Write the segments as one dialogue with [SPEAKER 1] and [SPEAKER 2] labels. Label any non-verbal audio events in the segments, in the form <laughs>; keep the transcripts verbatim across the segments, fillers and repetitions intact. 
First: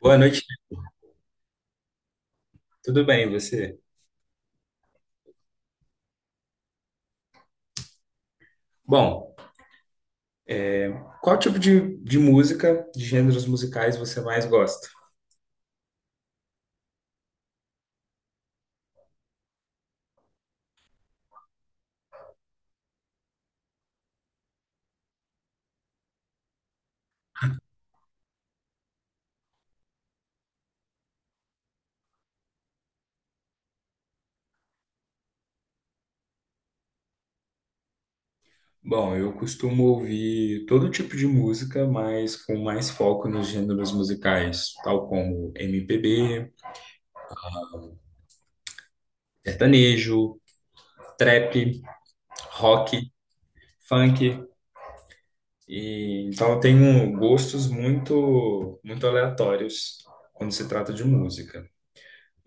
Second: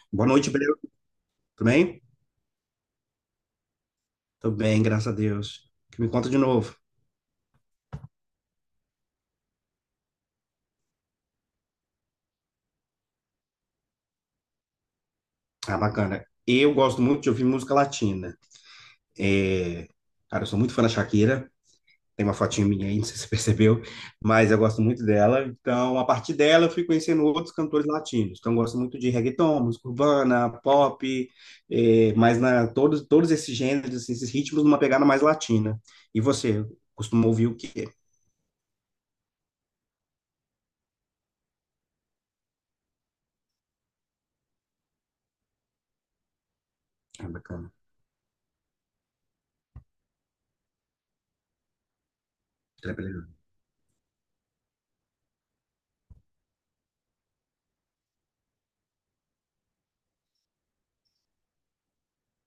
[SPEAKER 1] Boa
[SPEAKER 2] Boa
[SPEAKER 1] noite,
[SPEAKER 2] noite, Breu. Tudo bem?
[SPEAKER 1] tudo bem, e você?
[SPEAKER 2] Tudo bem, graças a Deus. O que me conta de novo.
[SPEAKER 1] Bom, qual tipo de, de música, de gêneros musicais você mais gosta?
[SPEAKER 2] Ah, bacana. Eu gosto muito de ouvir música latina. É, Cara, eu sou muito fã da Shakira. Tem uma fotinha minha aí, <laughs> não sei se você percebeu, mas eu gosto muito dela. Então, a partir dela, eu fui conhecendo outros cantores latinos. Então, eu gosto muito de reggaeton, música urbana, pop, é, mas na, todos, todos esses gêneros, assim, esses ritmos, numa pegada mais latina. E você, costuma ouvir o quê?
[SPEAKER 1] Bom, eu costumo ouvir todo tipo de música, mas com mais foco nos gêneros musicais, tal como M P B,
[SPEAKER 2] Ah, bacana.
[SPEAKER 1] sertanejo, trap, rock, funk. E, então eu tenho gostos muito, muito aleatórios quando se trata de música.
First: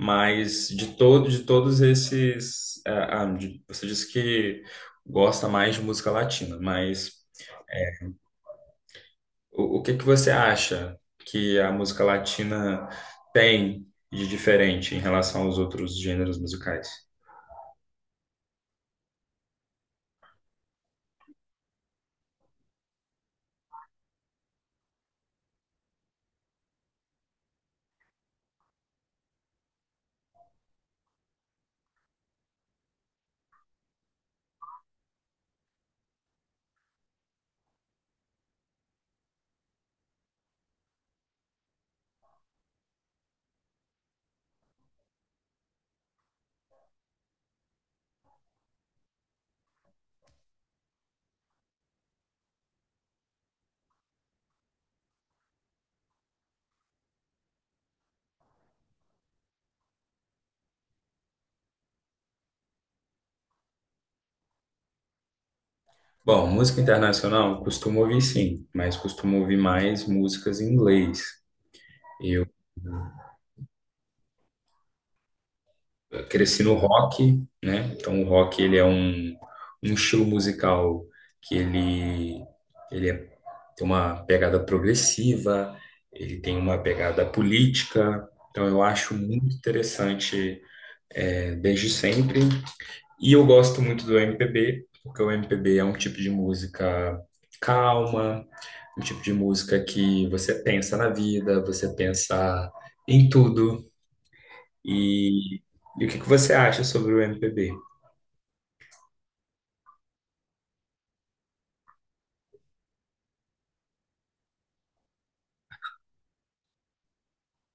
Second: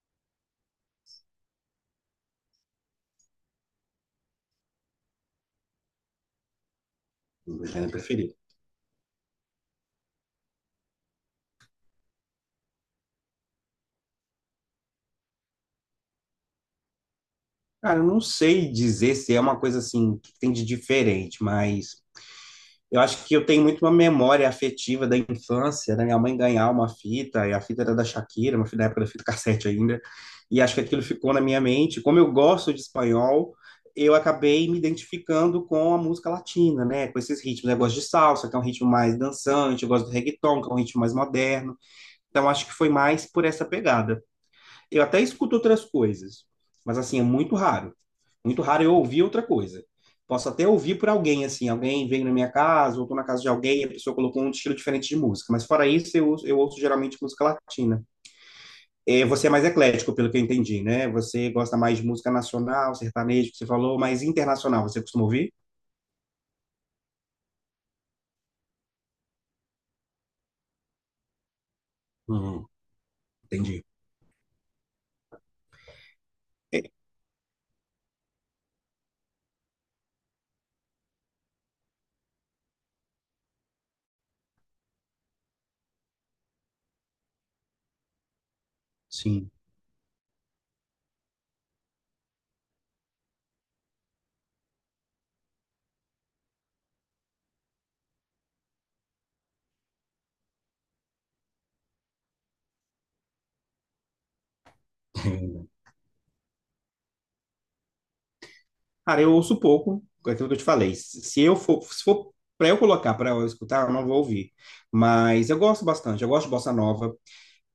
[SPEAKER 1] Mas de todo, de todos esses, ah, ah, de- você disse que gosta mais de música latina, mas
[SPEAKER 2] Gênero preferido.
[SPEAKER 1] o, o que que você acha que a música latina tem de diferente em relação aos outros gêneros musicais?
[SPEAKER 2] Cara, eu não sei dizer se é uma coisa assim que tem de diferente, mas eu acho que eu tenho muito uma memória afetiva da infância, da minha mãe ganhar uma fita, e a fita era da Shakira, uma fita da época da fita cassete ainda, e acho que aquilo ficou na minha mente. Como eu gosto de espanhol, eu acabei me identificando com a música latina, né? Com esses ritmos. Eu gosto de salsa, que é um ritmo mais dançante, eu gosto do reggaeton, que é um ritmo mais moderno. Então acho que foi mais por essa pegada. Eu até escuto outras coisas, mas assim, é muito raro. Muito raro eu ouvir outra coisa. Posso até ouvir por alguém, assim, alguém veio na minha casa, ou tô na casa de alguém, e a pessoa colocou um estilo diferente de música. Mas fora isso, eu, eu ouço geralmente música latina. É, você é mais eclético, pelo que eu entendi, né? Você gosta mais de música nacional, sertanejo, que você falou, mas internacional, você costuma ouvir?
[SPEAKER 1] Bom, música internacional costumo ouvir sim, mas costumo ouvir mais músicas em inglês.
[SPEAKER 2] Uhum. Entendi.
[SPEAKER 1] Cresci no
[SPEAKER 2] É,
[SPEAKER 1] rock, né? Então o rock, ele é um, um estilo musical que ele, ele é- tem uma pegada progressiva, ele tem uma pegada política. Então eu acho
[SPEAKER 2] sim.
[SPEAKER 1] muito interessante, é, desde sempre. E eu gosto muito do M P B, porque o M P B é um tipo de música calma, um tipo de música que você pensa na vida, você pensa em tudo. E,
[SPEAKER 2] <laughs>
[SPEAKER 1] e o que que você acha sobre o M P B?
[SPEAKER 2] Cara, eu ouço pouco, é aquilo que eu te falei. Se eu for, se for para eu colocar, para eu escutar, eu não vou ouvir. Mas eu gosto bastante, eu gosto de bossa nova.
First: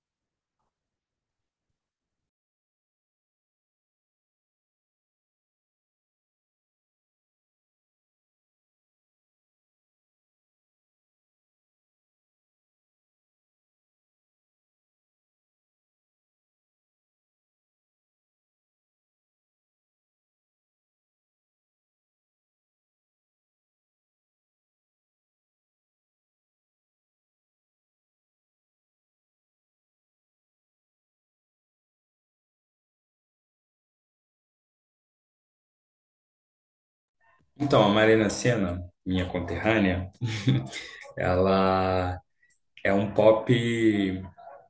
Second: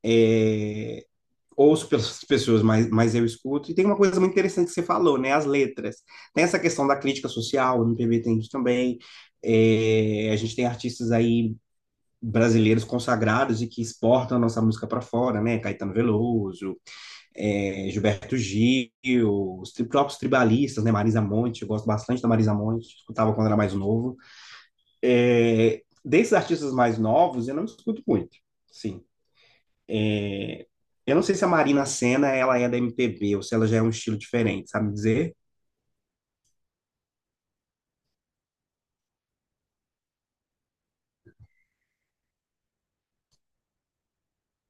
[SPEAKER 2] é, Ouço pelas <laughs> pessoas, mas, mas eu escuto. E tem uma coisa muito interessante que você falou, né? As letras. Tem essa questão da crítica social, no M P B tem isso também. É, a gente tem artistas aí brasileiros consagrados e que exportam a nossa música para fora, né? Caetano Veloso, é, Gilberto Gil, os tri- próprios tribalistas, né? Marisa Monte, eu gosto bastante da Marisa Monte, escutava quando era mais novo. É, desses artistas mais novos, eu não escuto muito, sim. Eu não sei se a Marina Sena ela é da M P B ou se ela já é um estilo diferente, sabe dizer?
[SPEAKER 1] Então, a Marina Sena, minha conterrânea, ela é um pop,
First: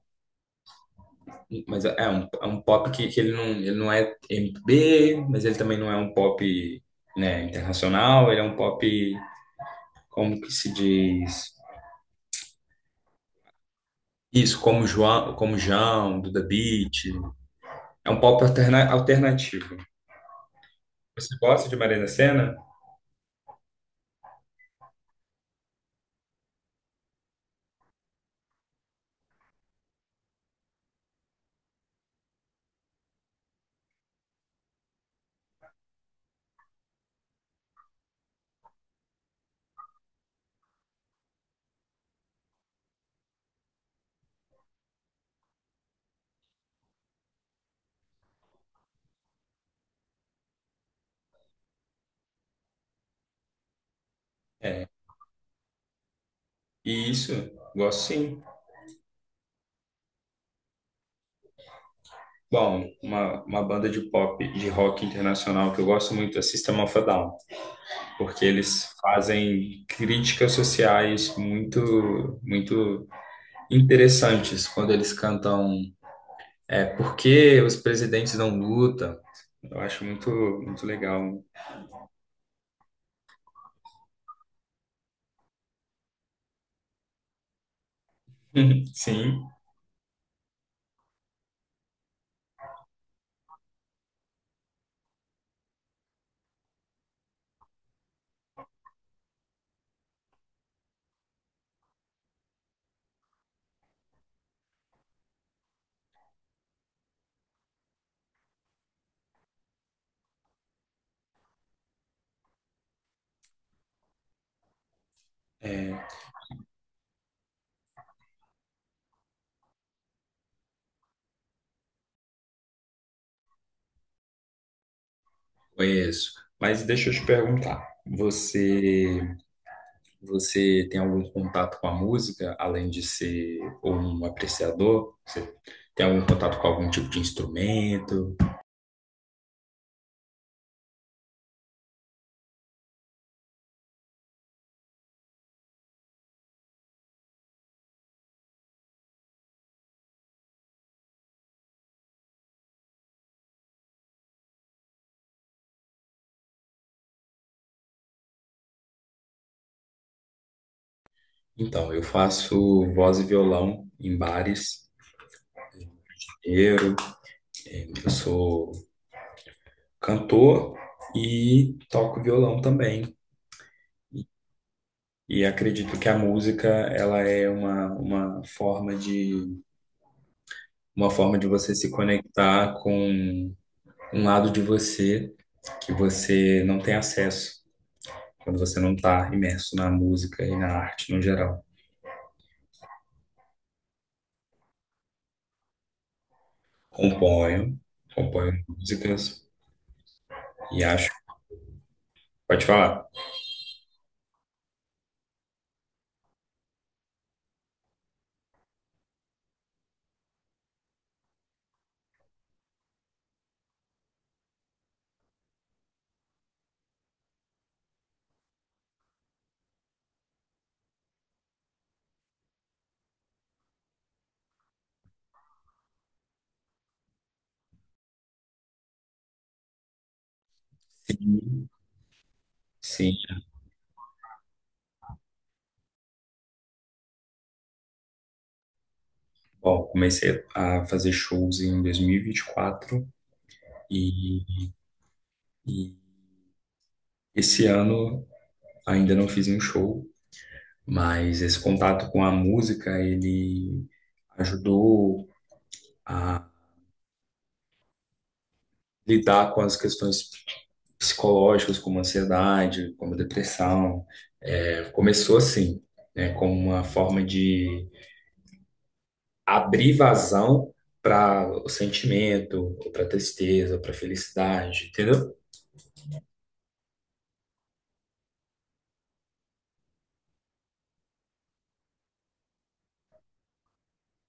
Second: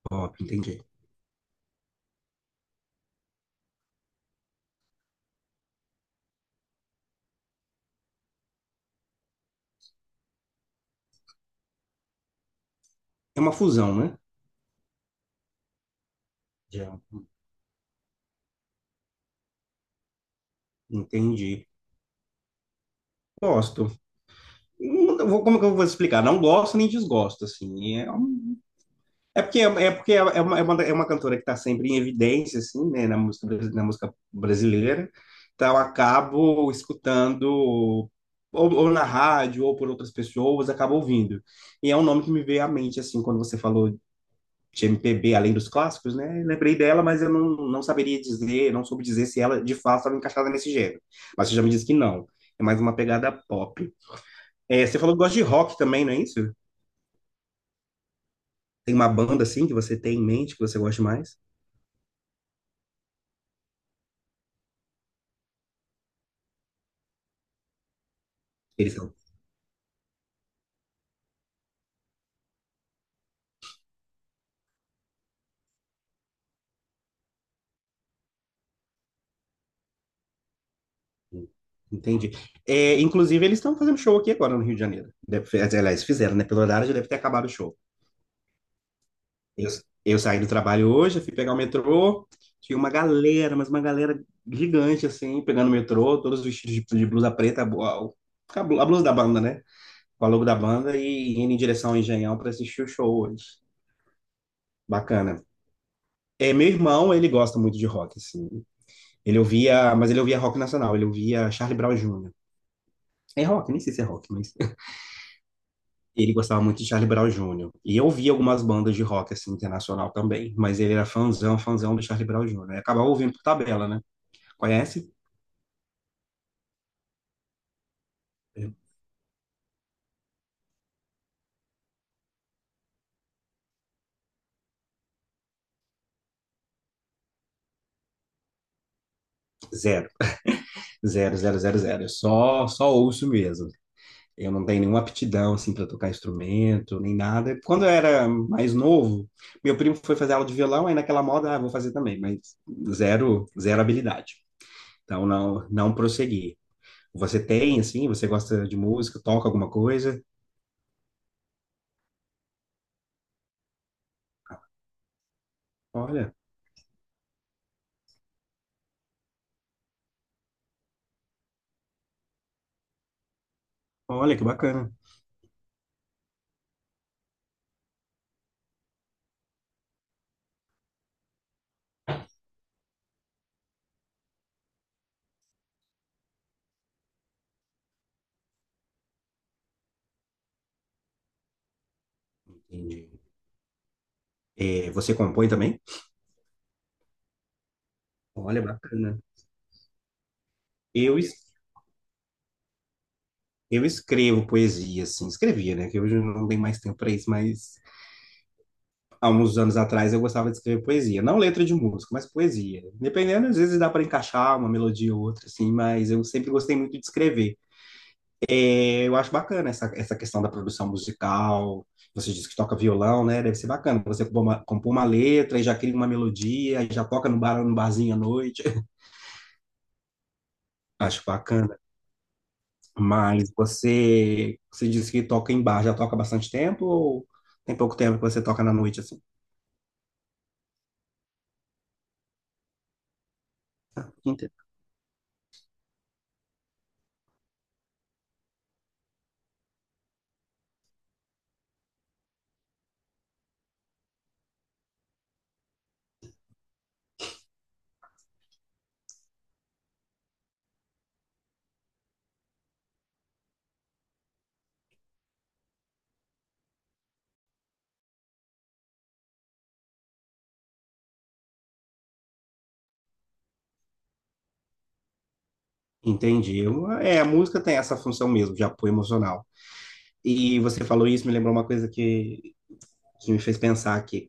[SPEAKER 2] Pop, entendi.
[SPEAKER 1] mas é um, é um pop que, que ele não, ele não é M P B, mas ele também não é um pop, né, internacional, ele é um pop, como que se diz?
[SPEAKER 2] É uma fusão, né?
[SPEAKER 1] Isso, como João, como João, Duda
[SPEAKER 2] Já.
[SPEAKER 1] Beat. É um pop alterna- alternativo. Você
[SPEAKER 2] Entendi.
[SPEAKER 1] gosta de Marina Sena?
[SPEAKER 2] Gosto. Não- eu vou- Como que eu vou explicar? Não gosto nem desgosto, assim. É um- É porque, é é porque é é uma, é uma, é uma cantora que está sempre em evidência, assim, né, na música, brasi- na música brasileira. Então, eu acabo escutando, ou, ou na rádio, ou por outras pessoas, acabo ouvindo. E é um nome que me veio à mente, assim, quando você falou de M P B, além dos clássicos, né? Lembrei dela, mas eu não, não saberia dizer, não soube dizer se ela, de fato, estava encaixada nesse gênero. Mas você já me disse que não. É mais uma pegada pop. É, você falou que gosta de rock também, não é isso?
[SPEAKER 1] Isso, gosto sim.
[SPEAKER 2] Tem uma banda, assim, que você tem em mente, que você gosta mais?
[SPEAKER 1] Bom, uma, uma banda de pop, de rock internacional que eu gosto muito é System of a Down. Porque eles fazem críticas sociais muito, muito interessantes quando eles cantam, é, por que os presidentes não lutam? Eu acho muito, muito legal.
[SPEAKER 2] Entendi. É, inclusive, eles estão fazendo show aqui agora no Rio de Janeiro. Deve, fe- aliás, fizeram, né? Pelo horário já deve ter acabado o show.
[SPEAKER 1] <laughs> Sim,
[SPEAKER 2] Eu, eu saí do trabalho hoje, fui pegar o metrô. Tinha uma galera, mas uma galera gigante, assim, pegando o metrô, todos vestidos de, de blusa preta, a, bu- a, blu- a blusa da banda, né? Com a logo da banda e indo em direção ao Engenhão para assistir o show hoje. Bacana. É, meu irmão, ele gosta muito de rock, assim. Ele ouvia, mas ele ouvia rock nacional, ele ouvia Charlie Brown jr É rock, nem sei se é rock, mas
[SPEAKER 1] é,
[SPEAKER 2] ele gostava muito de Charlie Brown Júnior. E eu ouvia algumas bandas de rock assim internacional também, mas ele era fãzão, fãzão do Charlie Brown Júnior. E acabava ouvindo por tabela, né? Conhece?
[SPEAKER 1] conheço. Mas deixa eu te perguntar, você, você tem algum contato com a música, além de ser um apreciador? Você tem algum contato com algum tipo de instrumento?
[SPEAKER 2] Zero, zero, zero, zero, zero. Eu Só, só ouço mesmo. Eu não tenho nenhuma aptidão assim para tocar instrumento, nem nada. Quando eu era mais novo, meu primo foi fazer aula de violão, aí naquela moda, ah, vou fazer também, mas zero, zero habilidade. Então não, não prossegui. Você tem assim, você gosta de música, toca alguma coisa?
[SPEAKER 1] Então, eu faço voz e violão em bares.
[SPEAKER 2] Olha,
[SPEAKER 1] Eu, eu sou cantor e toco violão também.
[SPEAKER 2] olha que bacana.
[SPEAKER 1] E acredito que a música, ela é uma, uma forma de uma forma de você se conectar com um lado de você que você não tem acesso quando você não está imerso na música e na arte no geral.
[SPEAKER 2] Entendi. É, você compõe também?
[SPEAKER 1] Componho,
[SPEAKER 2] Olha,
[SPEAKER 1] componho
[SPEAKER 2] bacana.
[SPEAKER 1] músicas e acho.
[SPEAKER 2] Eu, es-
[SPEAKER 1] Pode falar.
[SPEAKER 2] eu escrevo poesia, assim, escrevia, né? Que hoje eu não tenho mais tempo para isso, mas há uns anos atrás eu gostava de escrever poesia. Não letra de música, mas poesia. Dependendo, às vezes dá para encaixar uma melodia ou outra, assim, mas eu sempre gostei muito de escrever. É, eu acho bacana essa, essa questão da produção musical. Você diz que toca violão, né? Deve ser bacana. Você compõe uma, compõe uma letra e já cria uma melodia, aí já toca no bar, no barzinho à noite. <laughs> Acho
[SPEAKER 1] Sim,
[SPEAKER 2] bacana.
[SPEAKER 1] sim.
[SPEAKER 2] Mas você, você disse que toca em bar, já toca há bastante tempo ou tem pouco tempo que você toca na noite assim?
[SPEAKER 1] Bom, comecei a fazer shows em dois mil e vinte e quatro e,
[SPEAKER 2] Ente-
[SPEAKER 1] vinte e quatro, e, e esse ano ainda não fiz um show, mas esse contato com a música, ele ajudou a lidar com as questões psicológicas, como ansiedade, como depressão. É, começou assim, né, como uma forma de abrir vazão para o sentimento, ou para tristeza, para felicidade, entendeu?
[SPEAKER 2] Entendi. Eu- É, a música tem essa função mesmo de apoio emocional. E você falou isso, me lembrou uma coisa que, que me fez pensar aqui.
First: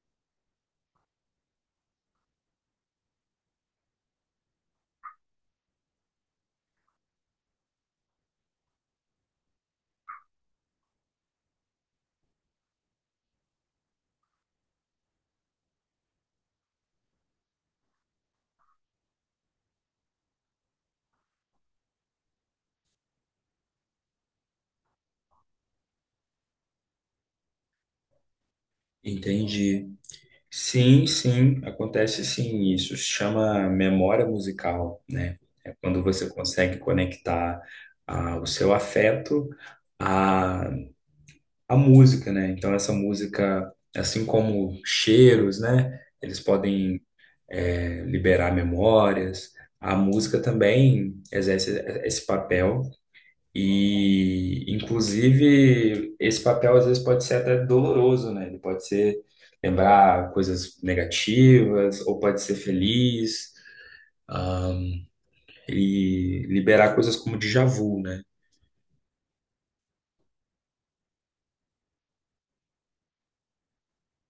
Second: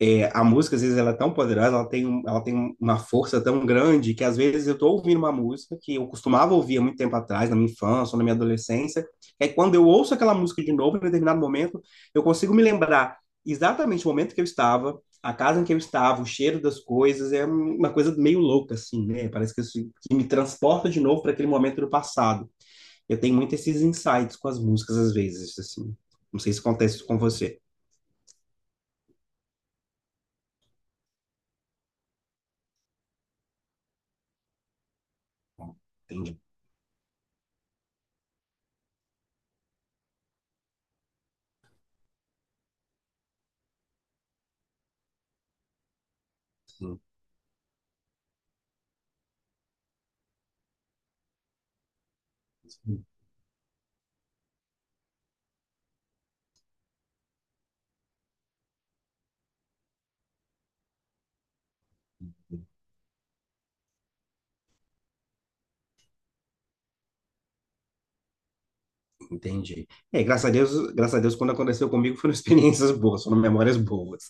[SPEAKER 2] É, a música, às vezes, ela é tão poderosa, ela tem, um- ela tem uma força tão grande que, às vezes, eu estou ouvindo uma música que eu costumava ouvir há muito tempo atrás, na minha infância ou na minha adolescência, e aí quando eu ouço aquela música de novo, em determinado momento, eu consigo me lembrar exatamente o momento que eu estava, a casa em que eu estava, o cheiro das coisas, é uma coisa meio louca, assim, né? Parece que, isso- que me transporta de novo para aquele momento do passado. Eu tenho muito esses insights com as músicas, às vezes, assim. Não sei se acontece isso com você.
[SPEAKER 1] Entende? Sim, sim, acontece sim, isso se chama memória musical, né? É quando você
[SPEAKER 2] Entendi.
[SPEAKER 1] consegue conectar, ah, o seu afeto à, à música, né? Então essa música, assim como cheiros, né? Eles podem, eh, liberar memórias. A música também exerce esse papel e, inclusive, esse papel às vezes pode ser até doloroso, né? Ele pode ser lembrar coisas negativas, ou pode ser feliz, ah, e liberar coisas como déjà vu, né?
[SPEAKER 2] Entendi. É, graças a Deus, graças a Deus, quando aconteceu comigo foram <laughs> experiências boas, foram memórias boas.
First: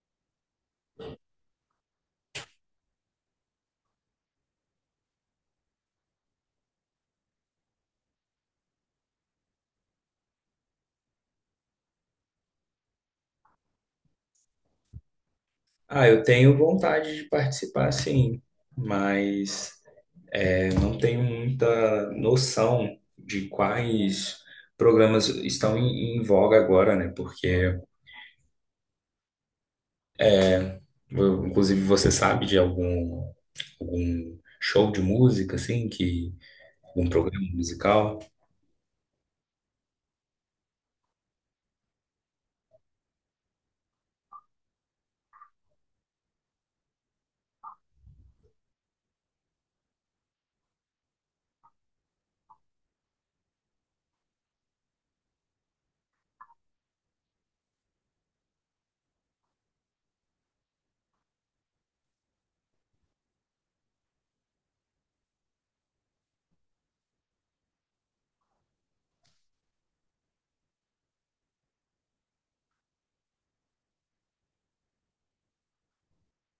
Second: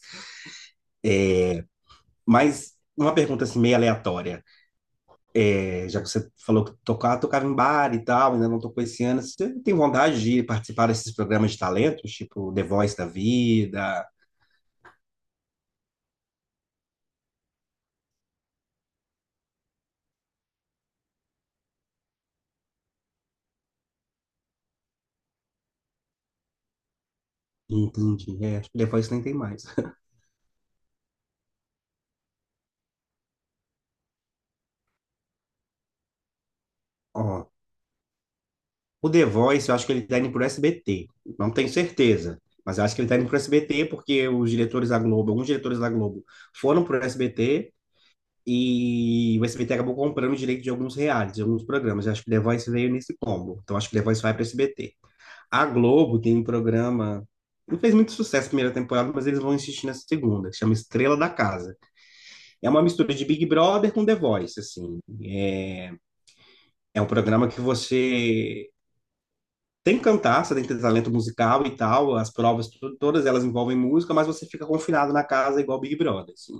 [SPEAKER 2] Mas uma pergunta assim meio aleatória, é, já que você falou que tocava, tocava em bar e tal, ainda não tocou esse ano, você tem vontade de participar desses programas de talentos, tipo The Voice da vida?
[SPEAKER 1] Ah, eu tenho vontade de participar, sim, mas eu não tenho muita noção de quais programas estão em, em voga agora, né? Porque,
[SPEAKER 2] Entendi, é, acho que The Voice nem tem mais.
[SPEAKER 1] eu- inclusive, você sabe de algum? Algum show de música, assim, que algum programa
[SPEAKER 2] Ó,
[SPEAKER 1] musical.
[SPEAKER 2] o The Voice, eu acho que ele tá indo pro S B T, não tenho certeza. Mas eu acho que ele tá indo pro S B T porque os diretores da Globo, alguns diretores da Globo foram pro S B T. E o S B T acabou comprando o direito de alguns realities, de alguns programas. Eu acho que The Voice veio nesse combo. Então acho que The Voice vai para o S B T. A Globo tem um programa. Não fez muito sucesso na primeira temporada, mas eles vão insistir nessa segunda, que chama Estrela da Casa. É uma mistura de Big Brother com The Voice, assim. É, é um programa que você tem que cantar, você tem que ter talento musical e tal. As provas, tu- todas elas envolvem música, mas você fica confinado na casa igual Big Brother, assim.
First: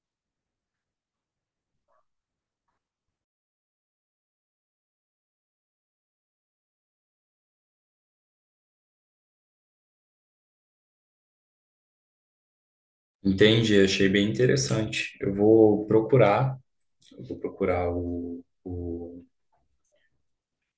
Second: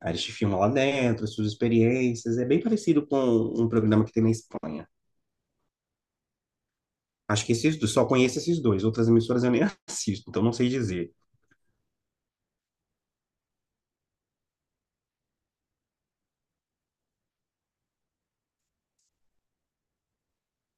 [SPEAKER 2] Aí eles te filmam lá dentro, suas experiências. É bem parecido com um programa que tem na Espanha. Acho que esses dois, só conheço esses dois. Outras emissoras eu nem <laughs> assisto, então não sei dizer.
[SPEAKER 1] Entendi, achei bem interessante. Eu vou procurar, eu vou procurar o, o-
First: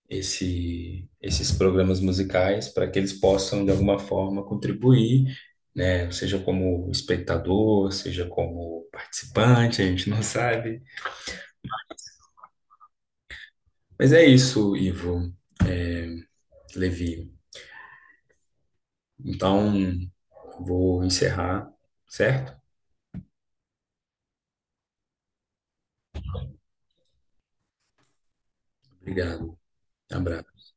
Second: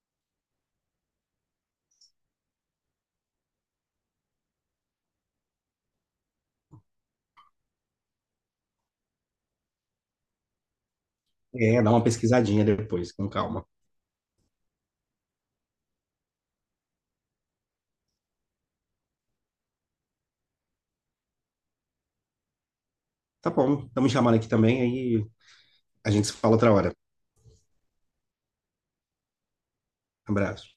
[SPEAKER 1] esse, esses programas musicais para que eles possam, de alguma forma, contribuir, né? Seja como espectador, seja como participante, a gente não sabe.
[SPEAKER 2] É, dá uma pesquisadinha depois, com calma.
[SPEAKER 1] Mas é isso, Ivo Levi. Então, vou encerrar, certo?
[SPEAKER 2] Tá bom, estamos chamando aqui também, aí a gente se fala outra hora.
[SPEAKER 1] Obrigado. Abraço.
[SPEAKER 2] Abraço.